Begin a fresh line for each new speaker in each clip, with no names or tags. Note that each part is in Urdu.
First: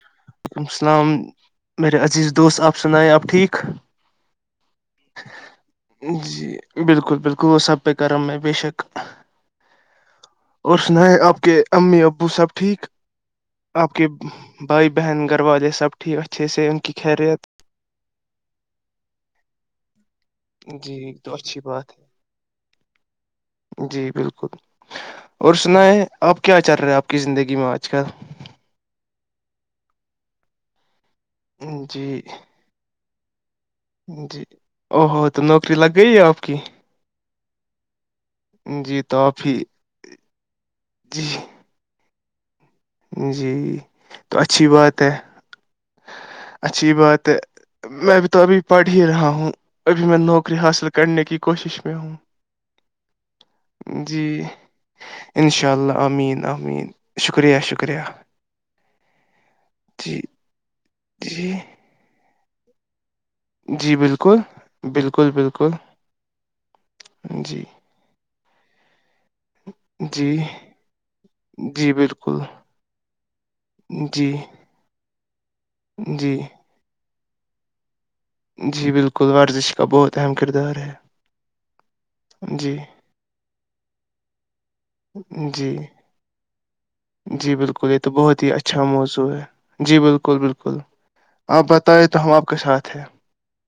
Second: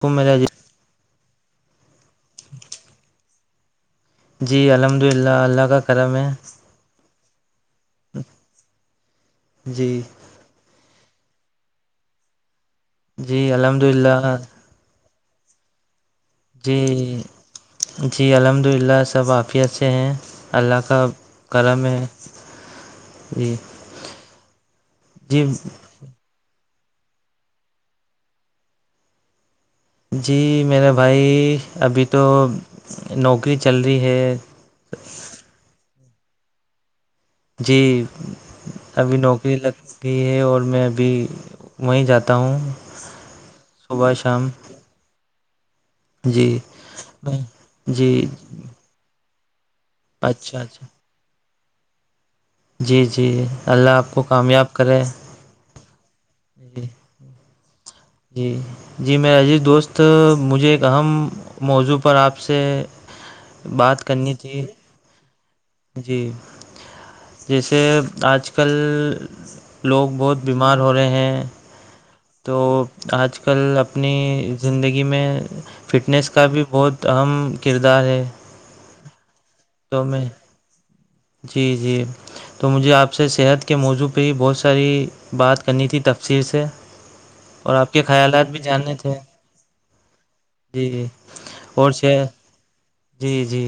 کوم ج [unintelligible]
وعلیکم السلام میرے عزیز دوست آپ سنائے آپ ٹھیک
جی الحمد للہ اللہ کا کرم ہے
جی بالکل بالکل وہ سپید کر ہم میں بے شک
جی
اور سنا ہے آپ کے امی ابو سب ٹھیک
جی الحمد
آپ کے
للہ
بھائی بہن گھرو والے سب ٹھیک اچھے سے ان
جی
کی خیریت
جی الحمد للہ سب عافیت سے ہیں اللہ کا
جی تو اچھی
کرم
بات
ہے جی
جی بالکل
جی
اور سنا ہے آپ کیا چل رہے ہیں آپ کی زندگی میں آج کل
جی میرے بھائی ابھی
جی
تو نوکری چل رہی ہے
جی او ہوو تو نوکری لگ گئی ہے آپ کی
جی
جی
ابھی
تو آپ ہی
نوکری لگ گئی ہے اور میں ابھی
جی
وہیں جاتا ہوں
جی
صبح
تو
شام
اچھی بات ہے
جی
اچھی بات ہے
جی
میں بھی تو ابھی پڑھ بھی رہا ہوں ابھی میں نوکری
اچھا اچھا
حاصل کرنے کی کوشش میں ہوں
جی جی اللہ آپ کو کامیاب کرے
ان شاء اللہ امین
جی
امین شکریہ شکریہ
جی جی میر عجیت دوست
جی
مجھے ایک اہم
جی
موضوع پر آپ سے
جی
بات کرنی
بالکل
تھی
بالکل بالکل
جی
جی
جیسے آج کل لوگ
جی
بہت بیمار ہو رہے ہیں
جی بالکل
تو آج کل اپنی
جی
زندگی میں فٹنس
جی
کا بھی بہت تو اہم کردار ہے
جی بالکل ورزش کا
تو
بہت
میں
اہم کردار ہے
جی جی تو
جی
مجھے آپ سے صحت کے موضوع پہ ہی بہت سی بات
جی
کرنی تھی تفسیر سے
جی
اور
بالکل
آپ
یہ
کے
تو بہت
خیالات
ہی
بھی
اچھا
جاننے تھے
موضوع ہے جی بالکل بالکل
جی جی
آپ
اور ش
بتائیں تو ہم آپ کے ساتھ ہیں
جی جی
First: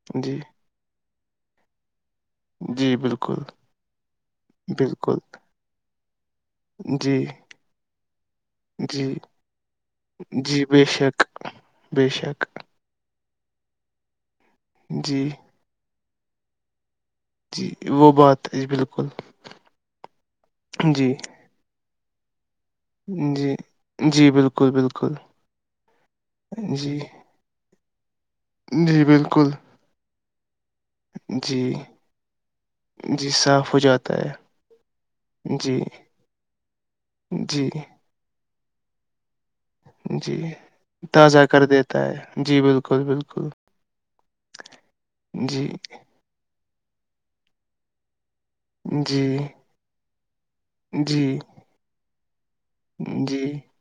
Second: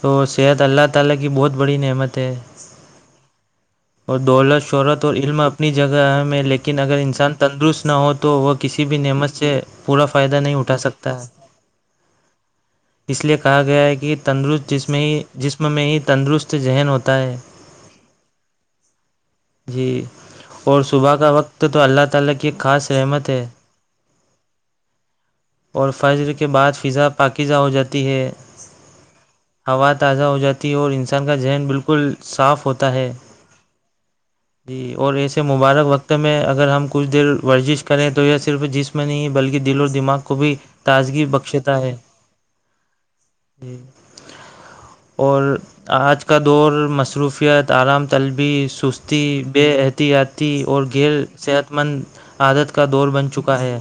تو
جی
سحت اللہ تعالی کی بہت بڑی نعمت ہے
جی بالکل
اور دولت شہرت اور
بالکل
علم اپنی جگہ میں لیکن اگر
جی
انسان تندرست نہ ہو تو وہ کسی بھی
جی
نعمت سے پورا فائدہ نہیں
جی
اٹھا
بے
سکتا
شک
ہے
بے شک
اس لیے کہا گیا ہے کہ تندرست
جی
جسم میں ہی تندرست ذہن ہوتا ہے
جی وہ بات ہیں بالکل
جی اور
جی
صبح کا وقت تو اللہ تعالی کی ایک خاص رحمت ہے
جی جی بالکل بالکل
اور فضر کے بعد
جی
فضا پاکی ہو جاتی ہے
جی بالکل
ہوا تازہ ہو جاتی ہے اور کا
جی
ذہن بالکل صاف ہوتا ہے
پتا ہے
جی اور ایسے
جی
مبارک وقت میں اگر ہم کچھ دیر
جی
ورزش کر ہیں تو یہ صرف جسم نہیں ہے بلکہ دو دل اور دماغ کو
جی
بھی تازگی
تازہ کر
بخشتا ہے
دیتا جی بالکل بالکل
ج اور
جی
آج کا دور مصروفیت آرام طلبی سستی
جی
بے احتیاطی اور ھییر
جی
صحت مند عادت دور بن
جی
چکا ہے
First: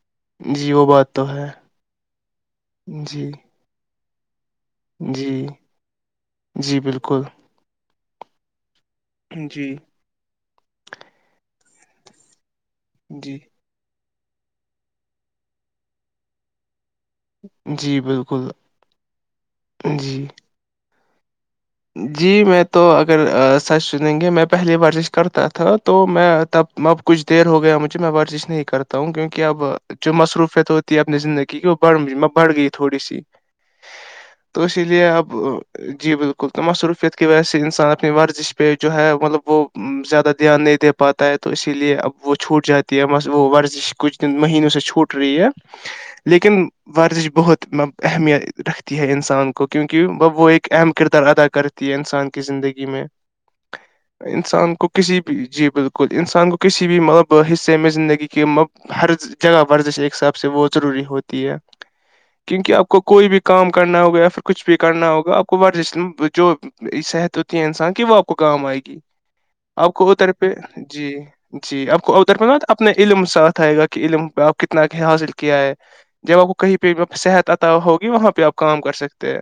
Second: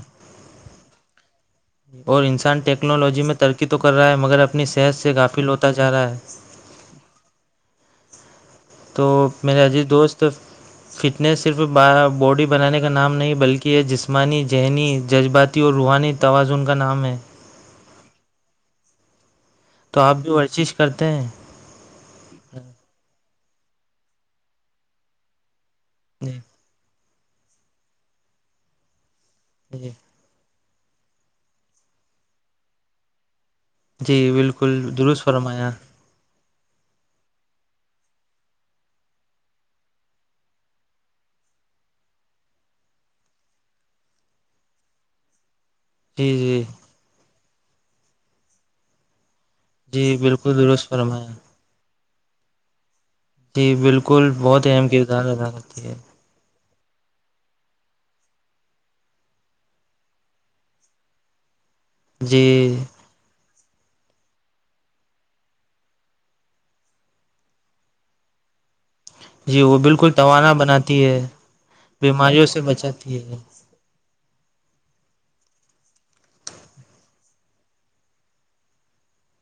جی وہ بات تو ہے
اور انسان ٹیکنالوجی
جی
میں ترقی تو کر رہا ہے مگر اپنی صحت سے
جی
گافل ہوتا جا رہا ہے
جی بالکل
تو میرے
جی
عزیز دوست فٹنس صرف باڈی بنانے کا نام نہیں
جی
بلکہ کہ یہ جسمانی ذہنی جذباتی اور روحانی توازن کا نام ہے
جی بالکل
تو آپ
جی
بھی ورزش کرتے ہیں
جی میں تو اگر سچھ سنیں گے میں پہلی ورزش کرتا تھا تو میں
جی
تب اب کچھ دیر ہو گیا مجھے میں ورزش نہیں کرتا ہوں کیوںک اب
جی
جو مصروفت ت اپنی زندگی کی وہ بڑھ میں بڑھ گئی تھوڑی سی
جی
تو
بالکل
اسی لیے
درست
اب
فرمایا
جی بالکل بالکل تو مصروفیت کی وجہ سے انسان اپنی ورزش پہ جو ہے مطلب وہ زیادہ دھیان نہیں دے پاتا ہے تو اسی لیے اب وہ چھوٹ جاتی ہے بس وہ ورزش کچھ دن مہینوں سے چھوٹ رہی ہے
جی جی
لیکن ورزش بہت اہمیت رکھتی ہے انسان کو کیونکہ
جی
وہ
بالکل
ایک
درست
اہم کردار
فرمایا
ادا کرتی ہے انسان کی زندگی میں
جی بالکل بہت
انسان
اہم
کو کسی
کردار
بھی
ادا
جی
کرتی ہے
بالکل انسان گو کسی بھی مطلب حصے میں زندگی کے مطلب ہر جگہ ورزش ایک حساب سے وہ ضروری ہوتی ہے
جی
کیونکہ آپ کو کوئی بھی کام کرنا ہوگا یا پھر کچھ بھی کرنا ہوگا آپ کو ورزش جو صحت ہوتی یہ ہیں انسان کہ وہ اپ کو کام آئے گی
جی وہ
آپ کو
بالکل
اوتر پہ
توانا بناتی
جی
ہے
جی آپ کو اوتر پہ
بیماریوں سے
اپنے
بچاتی
علم
ہے
ساتھ آئے گا علم پہ اپ کتنا حاصل کیا ہے جب آپ کو کہیں پہ صحت آتا ہوگی وہاں پہ آپ کام کر سکتے ہیں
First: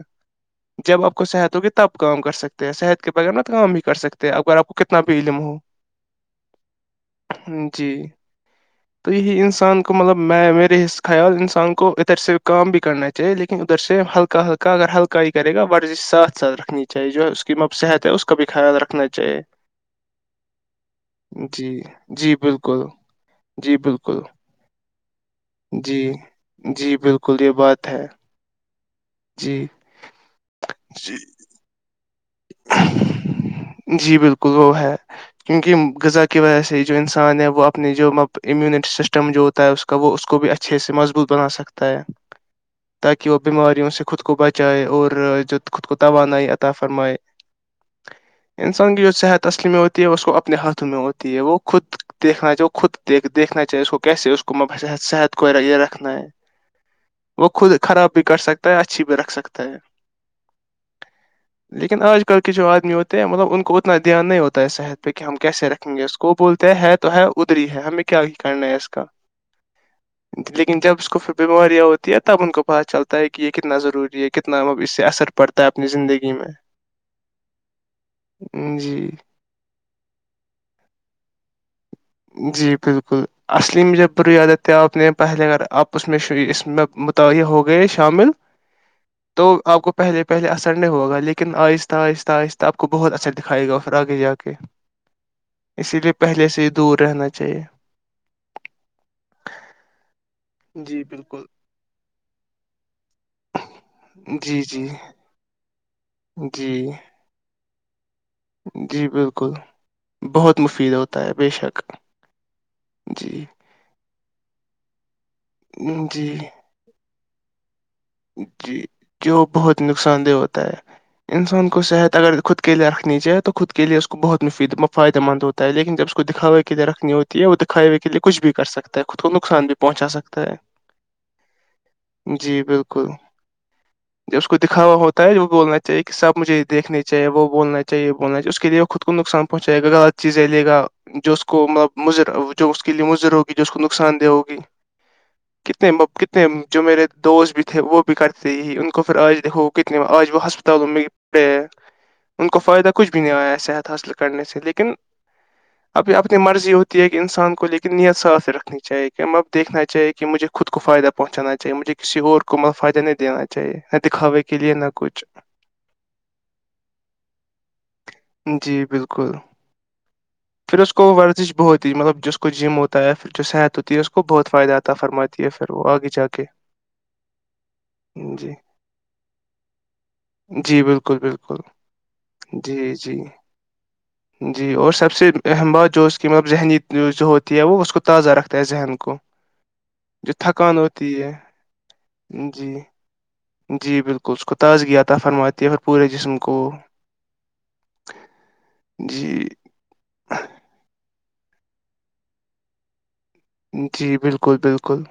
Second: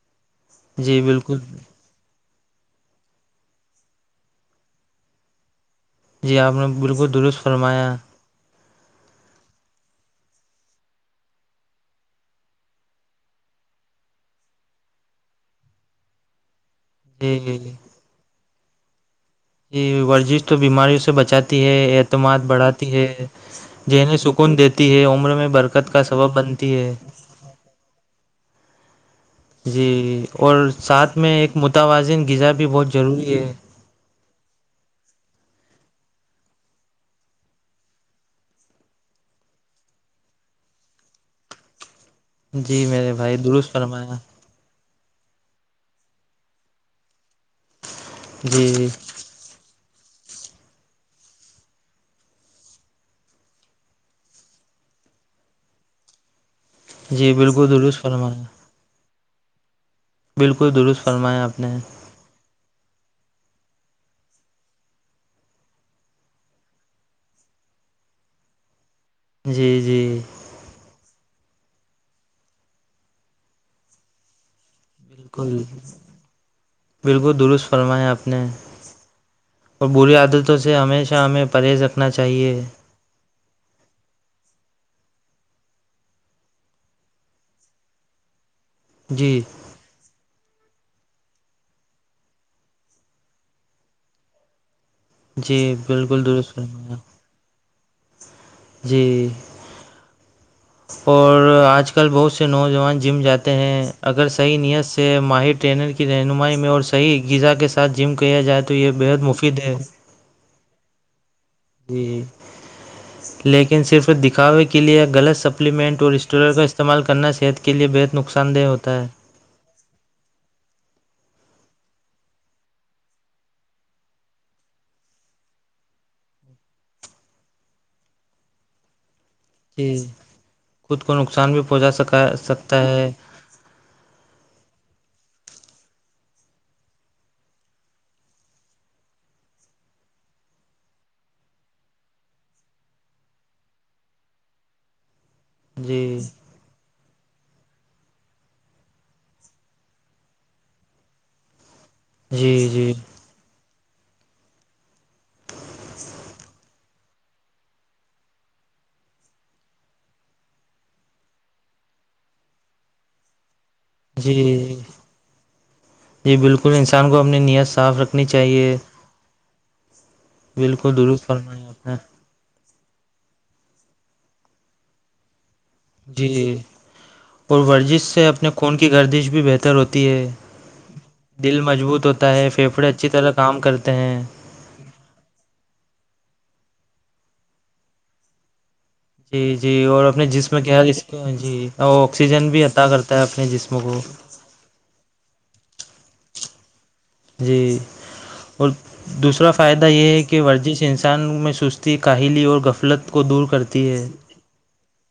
جی
جب آپ کو
بالکل
صحت ہوگی تب کام کر سکتے ہیں صحت کے بغیر نا کام ہی کر سکتے ہیں اگر آپ کو کتنا بھی علم ہو
جی آپ نے بالکل درست
جی
فرمایا
تو یہی انسان کو مطلب میں میرے خیال انسان کو ادھر سے کام بھی کرنا اہ لیکن ادھر سےم ہلکا ہلکا اگر ہلکا ہی کرے گاورزشات ساتھ رکھنی چیے چاہے جو ہے اس کی
جی
مب صحت ہے اس کا بھی خیال رکھنا چاہیے
یہ ورزش تو بیماریوں سے بچاتی
جی
ہے
جی
اعتماد
بالکل
بڑھاتی ہے
جی
جہنی
بالکل
خن دیتی ہے عمر میں برکت
جی
کا سبب بنتی ہے
جی بالکل یہ بات ہے
جی اور
جی
ساتھ میں ایک متوازن غذا بھی بہت ضروری ہے
جی بالکل وہ ہے کیونکہ غذا کی وجہ سے جو انسان ہے وہ اپنے جو م امیونٹی سسٹم جو ہوتا ہے اس وہ اس کو بھی اچھے سے مضبوط بنا سکتا ہے
جی میرے
تاکہ
بھائی
وہ
درست
بیماریوں سے
فرمایا
خود کو بچ چاہے اورود خود کو توانائی عطا فرمائے
جی جی
انسان کی جو صحت اصلی میں ہوتی ہے اس کو اپنے ہاتھوں میں ہوتی ہے وہ خود دیکھنا چاہے خود دیک دیکھنا چاہے اس کو کیسے اس کو صحت کو یہ رکھنا ہے
جی
وہ
بالکل
خود
درست
خراب بھی کر
فرمایا
سکتا ہے اچھی بھی رکھ سکتا ہے
بالکل درست فرمایا آپ نے
لیکن آج کل کے جو آدمی ہوتے ہیں مطلب ان کو اتنا دھیان نہیں ہوتا ہے صحت پہ کہ ہم کیسے رکھیں گے اس کو کو بولتے ہے تو ہے ادری ہے ہمیں کیا کرنا ہے اس کا
جی جی
لیکن جب اس کو پھر بیماریاں ہوتی ہیں تب ان کو پتہ چلتا ہے کہ یہ کتنا ضروری ہے کتنا اب اس اثر
بالکل
پڑتا ہے اپنی زندگی میں
بالکل درست فرمایا آپ نے
جی
اور بری عادتوں سے ہمیشہ ہمیں پرہیزکھ
جی بالکل اصلی مجھے بری عدت تے آپ نے پہلے کر آپ اس میں اس میں متعہ ہو گئے شامل
جی
تو آپ کو پہلے پہلے اثر نہیں ہوگا لیکن آہستہ آہستہ آہستہ آ کو بہت اثر دکھائے گا پھر آگے جاے
جی
اسی لیے
بالکل
پہلے
درست
سے ہی
فرمایا
دور رہنا چاہیے
جی
جی بالکل
اور آج کل بہت سے نوجوان جم جاتے ہیں اگر صحیح
جی
نیت
جی
سے ماہر ٹرینر کی رہنمائی میں اور
جی
صح غذا کے ساتھ جم کیا جائے تو یہ
جی
بےحد
بالکل
مفید ہے
بہت مفید ہوتا ہے بے شک
جی
جی
لیکن صرف دکھاوے کے لیئے غلط سپلیمنٹ اور
جی
اسٹور کا است استعمال کرنا صحت کے لیے بہتر
جی جو بہت نقصان دہ ہوتا ہے انسان کو صحت اگر خود کے لیے رکھنی چاہے تو خود کے لیے اسس کو بہت مفید فائدہ مند ہو ہے لیکن جب اس کو دکھوے کے لیے رکھنی ہوتی ہے وہ دکھوے کے لیے کچھ بھی کر سکتا ہے کو نقصان بھی
جی
پہنچا سکتا ہے
خود کو نقصان بھی پہنچا سکا
جی
سکتا
بالکل
ہے
جو اس کو دکھاوا ہوتا ہے وہ بولنا چاہیے کہ سب مجھے یہ دیکھنا چاہے وہ بولنا چاہیے وہ بولنا چاہیے اس کے لیے خود کو نقصان پہنچائے گاغلط چیز ہے لےا جو اس کو مطلب مضر جو اس کے لیے مضر ہوگی جو اس کو نقصان دہ ہوگی کنے
جی
کتنے جو میرے دوست بھی تھے وہ بھی کرتے ہی ان کو پھر آج دیکھو کتنے آج وہ ہسپتالوں میں پڑے ان
جی
کو فائدہ
جی
کچھ بھی نہیں آیا صحت حاصل کرنے سے لیکن اب اپنی مرضی ہوتی کہ انسان کو لیکن نیت ساھ سے رکھنی چاہے کہ اب دیکھنا چاہے کہ مجھے خود کو فائدہ پہنچانا چاہیے مجھے کسی اور کو مطل فائدہ نہیں دینا چاہیے
جی
دکھاوے کے لیے نہ کچھ
جی بالکل انسان کو اپنی نیت صاف رکھنی چاہیے
جی بالکل پھر اس
بالکل
کو
درست
ورزش
فرمایا
بہت
آپ
ہی
نے
مطلب جس کو اس کو جم ہوتا ہے پھر جو صحت ہوتی ہے اس کو بہت فائدہ آتا ہے فرماتی ہے پھر وہ آگے جا کے
پرورزش سے اپنے
جی
خون کی گردش بھی بہتر ہوتی ہے
جی بالکل بالکل
دل مضبوط ہوتا ہے پھیپھڑے
جی
اچھی
جی
طرح کام کرتے ہیں
جی اور سب سے اہم بات جو اس کی مطلب ذہنی جو جو ہوتی ہے وہ اس کو تازہ رکھتا ہے ذہن کو
جی جی اور اپنے
جو
جسم
تھکان
کیا ہے
ہوتی
ج جی آکسیجن بھی
جی
عطا کرتا ہے اپنے جسم
جی
کو
بالکل اس کو تازگی آتا فرماتی ہے پھر پورے جسم کو
جی اور
جی
دوسرا فائدہ یہ ہے ورزش انسان میں سستی کاہلی اور غفلت کو دور کر
جی بالکل بالکل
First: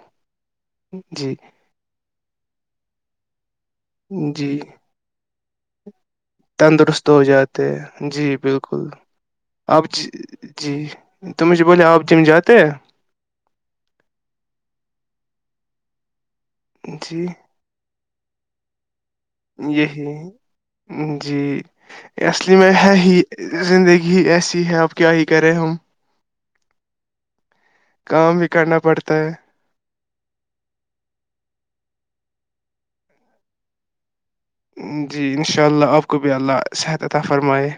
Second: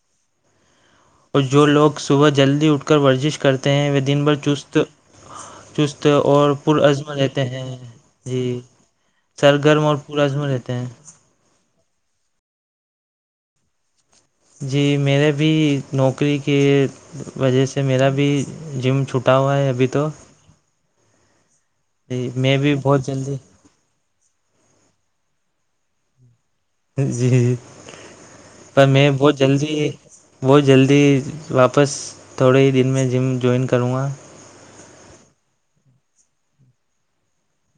جی
اور جو لوگ صبح جلدی اٹھ کر ورزش کرتے ہیں وہ دن بھر
جی
چست چست اور
تندرست
پرعزم
ہو
لیتے ہیں
جاتے
جی
بالکل
سرگرم اور پرزم رہتے ہیں
تج بولے آب ج چم جیاداتہ
جی میرے بھی نوکری کے
جی
وجہ سے میرا بھی جم چھٹ
یہی جی
جی
اصلی میں
بھی
ہے
بہت
ہی
جلدی
زندگی ہی ایسی ہے اب کیا ہی کریں ہم
جی جی
کام بھی کرنا
پر میں
پڑتا ہے
بہت جلدی بت جلدی واپس تھوڑے ہی دن میں جم جوائن کروں گا
جی ان شاء اللہ آپ کو بھی اللہ صحت عطا فرمائے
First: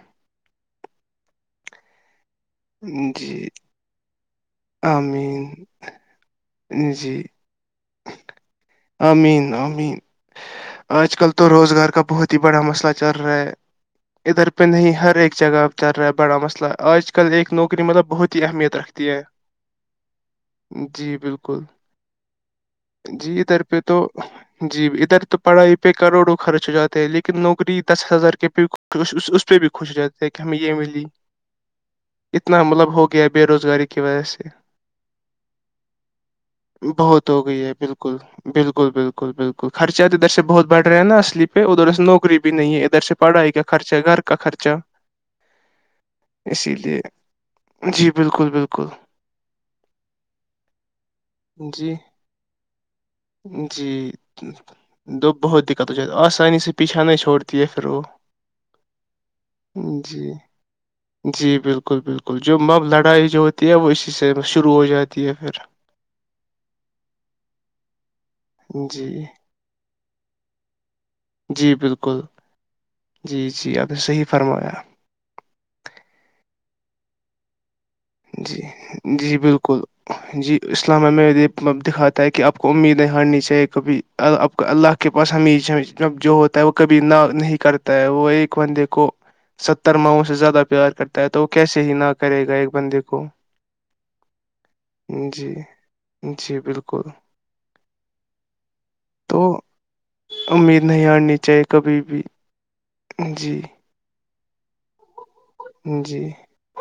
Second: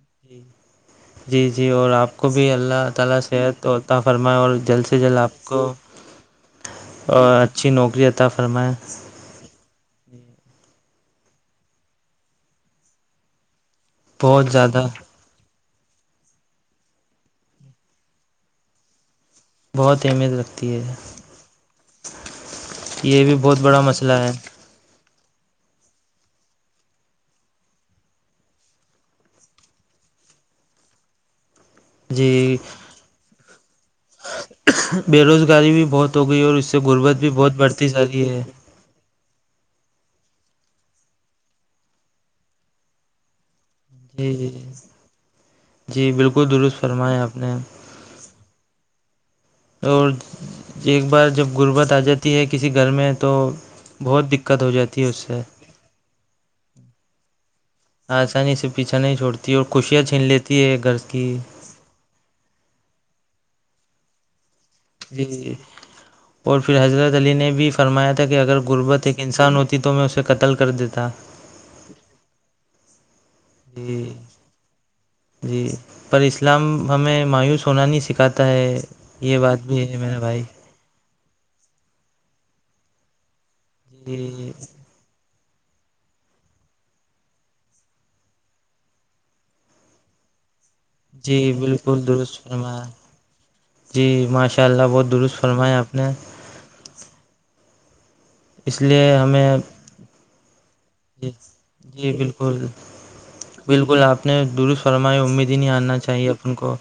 جی جی اور اپ کو بھی اللہ تعالی
جی
صحت عطا فرمائے اور جلد سے جلد آپ کو
آمین جی
اچھی نوکری عطا فرمائیں
امین امین آج کل تو روزگار کا بہت ہی بڑا مسئلہ چل رہا ہے ادھر
بہت
پہ
زیادہ
نہیں ہر ایک جگہ چل رہا ہے بڑا مسئلہ آج کل ایک نوکری مطلب بہت ہی اہمیت رکھتی ہے
بہت اہمیت رکھتی ہے
جی بالکل
یہ
جی
بھی بہت
ادھر
بڑا
پہ تو
مسئلہ ہے
جی ادھر تو پڑھائی پہ کروڑوں خرچ ہو جاتے ہیں لیکن نوکری دس ہزار کے پہ اس پہ بھی خوش رہتے کہ ہمیں یہ ملی
جی
اتنا مطلب ہو گیا بے روزگاری کی وجہ سے
بے روزگاری بھی بہت ہو گئی اور اس سے غربت بھی
ہو
بہت
گئی ہے
بڑھتی جا
بالکل
رہی ہے
بالکل بالکل بالکل خرچہ تو ادھر سے بہت بڑھا نا اصلی پہ ادھر سے نوکری بھی نہیں ہے ادھر سے پڑھائی کا خرچہ گھر
جی
کا
جی
خرچہ
جی بالکل
اسی
درست
لیے
فرمایا آپ نے
جی بالکل بالکل
اور ایک بار جب غربت
جی
آ جاتی ہے کسی گھر میں تو
جی
بہت دقت ہو جاتی ہے اس
دو
سے
بہت دقت ہو ج آسانی سے پیچھا نہیں چھوڑتے ہے پھر وہ
آسانی سے پیچھا نہیں چھوڑتی اور خوشیاں چھین
جی
لیتی ہے گھر کی
جی بالکل بالکل بالکل جو مب لڑائی جو ہوتی ہے وہ اسی سے شروع ہو جاتی ہے
جی
پھر
اور پھر حضرت علی نے بھی فرمایا تھا کہ اگر غربت
جی
ایک انسان ہوتی تو میں اسے قتل کر دیتا
جی بالکل جی جی آپ نے صحیح فرمایا
جی پر اسلام ہمیں مایوس ہونا نہیں سیکھا کہتا
جی
ہے یہ بات بھی ہے میرا بھائی
اسلامیہ میں دکھاتا ہے کہ آپ کو امیدیں ہارنی چاہیے کبھی
جی
آپ کو اللہ کے پاس امی جو ہوتا ہے وہ کبھی نہ نہیں کرتا ہے وہ ایک بندے کو ستر ماہوں سے زیادہ پیار کرتا ہے
جی
تو وہ کیسے ہی
بالکل
نہ
درست
کرے گا ایک
فرمایا
بندے کو
جی ماشاء اللہ بہت درست
جی
فرمایا آپ نے
جی بالکل
اس لیے
تو
ہمیں
امید نہیں ہے
جی جی بالکل
جی
بالکل آپ درست فرمائے امید ہی نہیں آنا
جی
چاہیے اپن کو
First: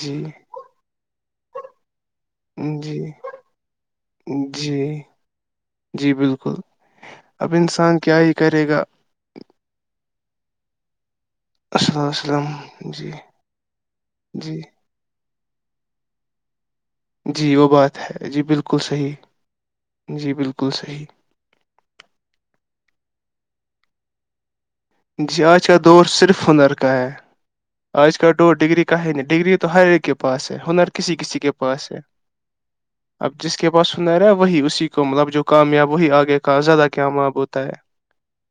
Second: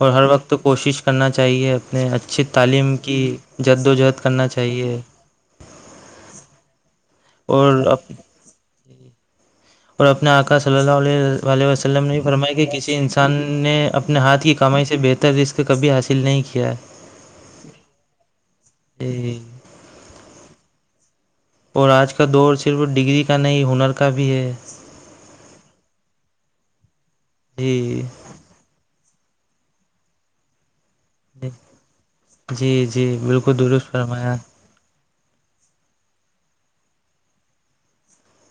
اور ہر وقت تو کوشش کرنا چاہیے اپنے اچھی تعلیم
جی
کی جد و جہد کرنا
جی
چاہیے
جی بالکل اب
اور
انسان کیا ہی کرے گا
اور اپنے آکا صلی اللہ علیہ واللیہ وسلم نے فرمایا کہ کسی
جی
انسان نے اپنے ہاتھ کی
جی
کمائی سے بہتر جس کبھی حاصل نہیں کیا ہے
جی وہ بات ہے جی بالکل صحیح
جی
جی بالکل صحیح
اور آج کا دور صرف ڈگری کا نہیں ہنر کا بھی ہے
جی آج کا دور صرف ہنر کا ہے
جی
آج کا دو ڈگری کہ ڈگری تو ہر ایک کے پاس ہے ہنر کسی کسی
جی
کے پاس ہے
جی جی
اب جس
بالکل
کے
درست
پاس سنرا ہے
فرمایا
وہی اسی کے کو مطلب جو کامیاب وہی آگے کا زیادہ کیام ب ہوتا ہے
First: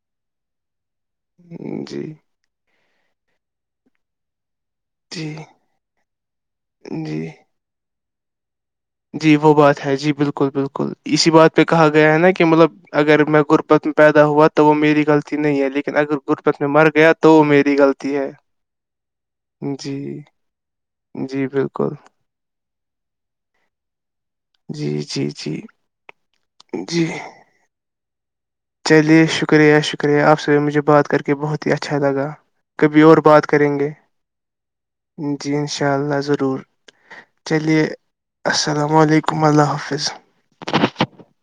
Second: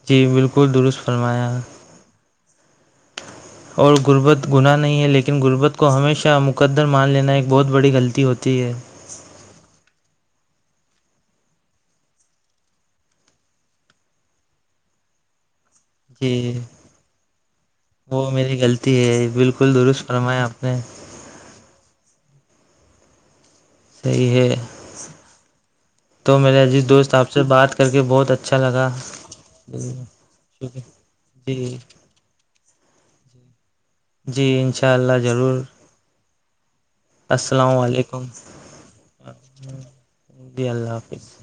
جی بالکل درست فرمایا
ہے جی
اور غربت گناہ نہیں ہے
جی
لیکن غربت کو ہمیشہ مقدر مان
جی
لینا ایک بہت بڑی غلطی ہوتی ہے
جی وہ بات ہے جی بالکل بالکل اسی بات پہ کہا گیا ہے نا کہ مطلب اگر میں غربت میں پیدا ہوا تو وہ میری غلط نہیں ہے لیکن اگر
جی
گربت میں مر گیا تو میری غلطی ہے
وہ میری غلطی ہے بالکل
جی
درست فرمایا آپ نے
جی بالکل
صحیح ہے
جی جی جی
تو میرا جس
جی
دوست آپ سے بات کر کے بہت اچھا لگا
چلیے شکریہ شکریہ آپ سے بھی
شکر
مجھے بات کر کے بہت ہی
جی
اچھا لگا کبھی اور بات کریں گے
جی انشاء اللہ
جی
ضرور
انشاء اللہ ضرور
السلام
چلیے
علیکم
السلام علیکم اللہ حافظ
جی اللہ حافظ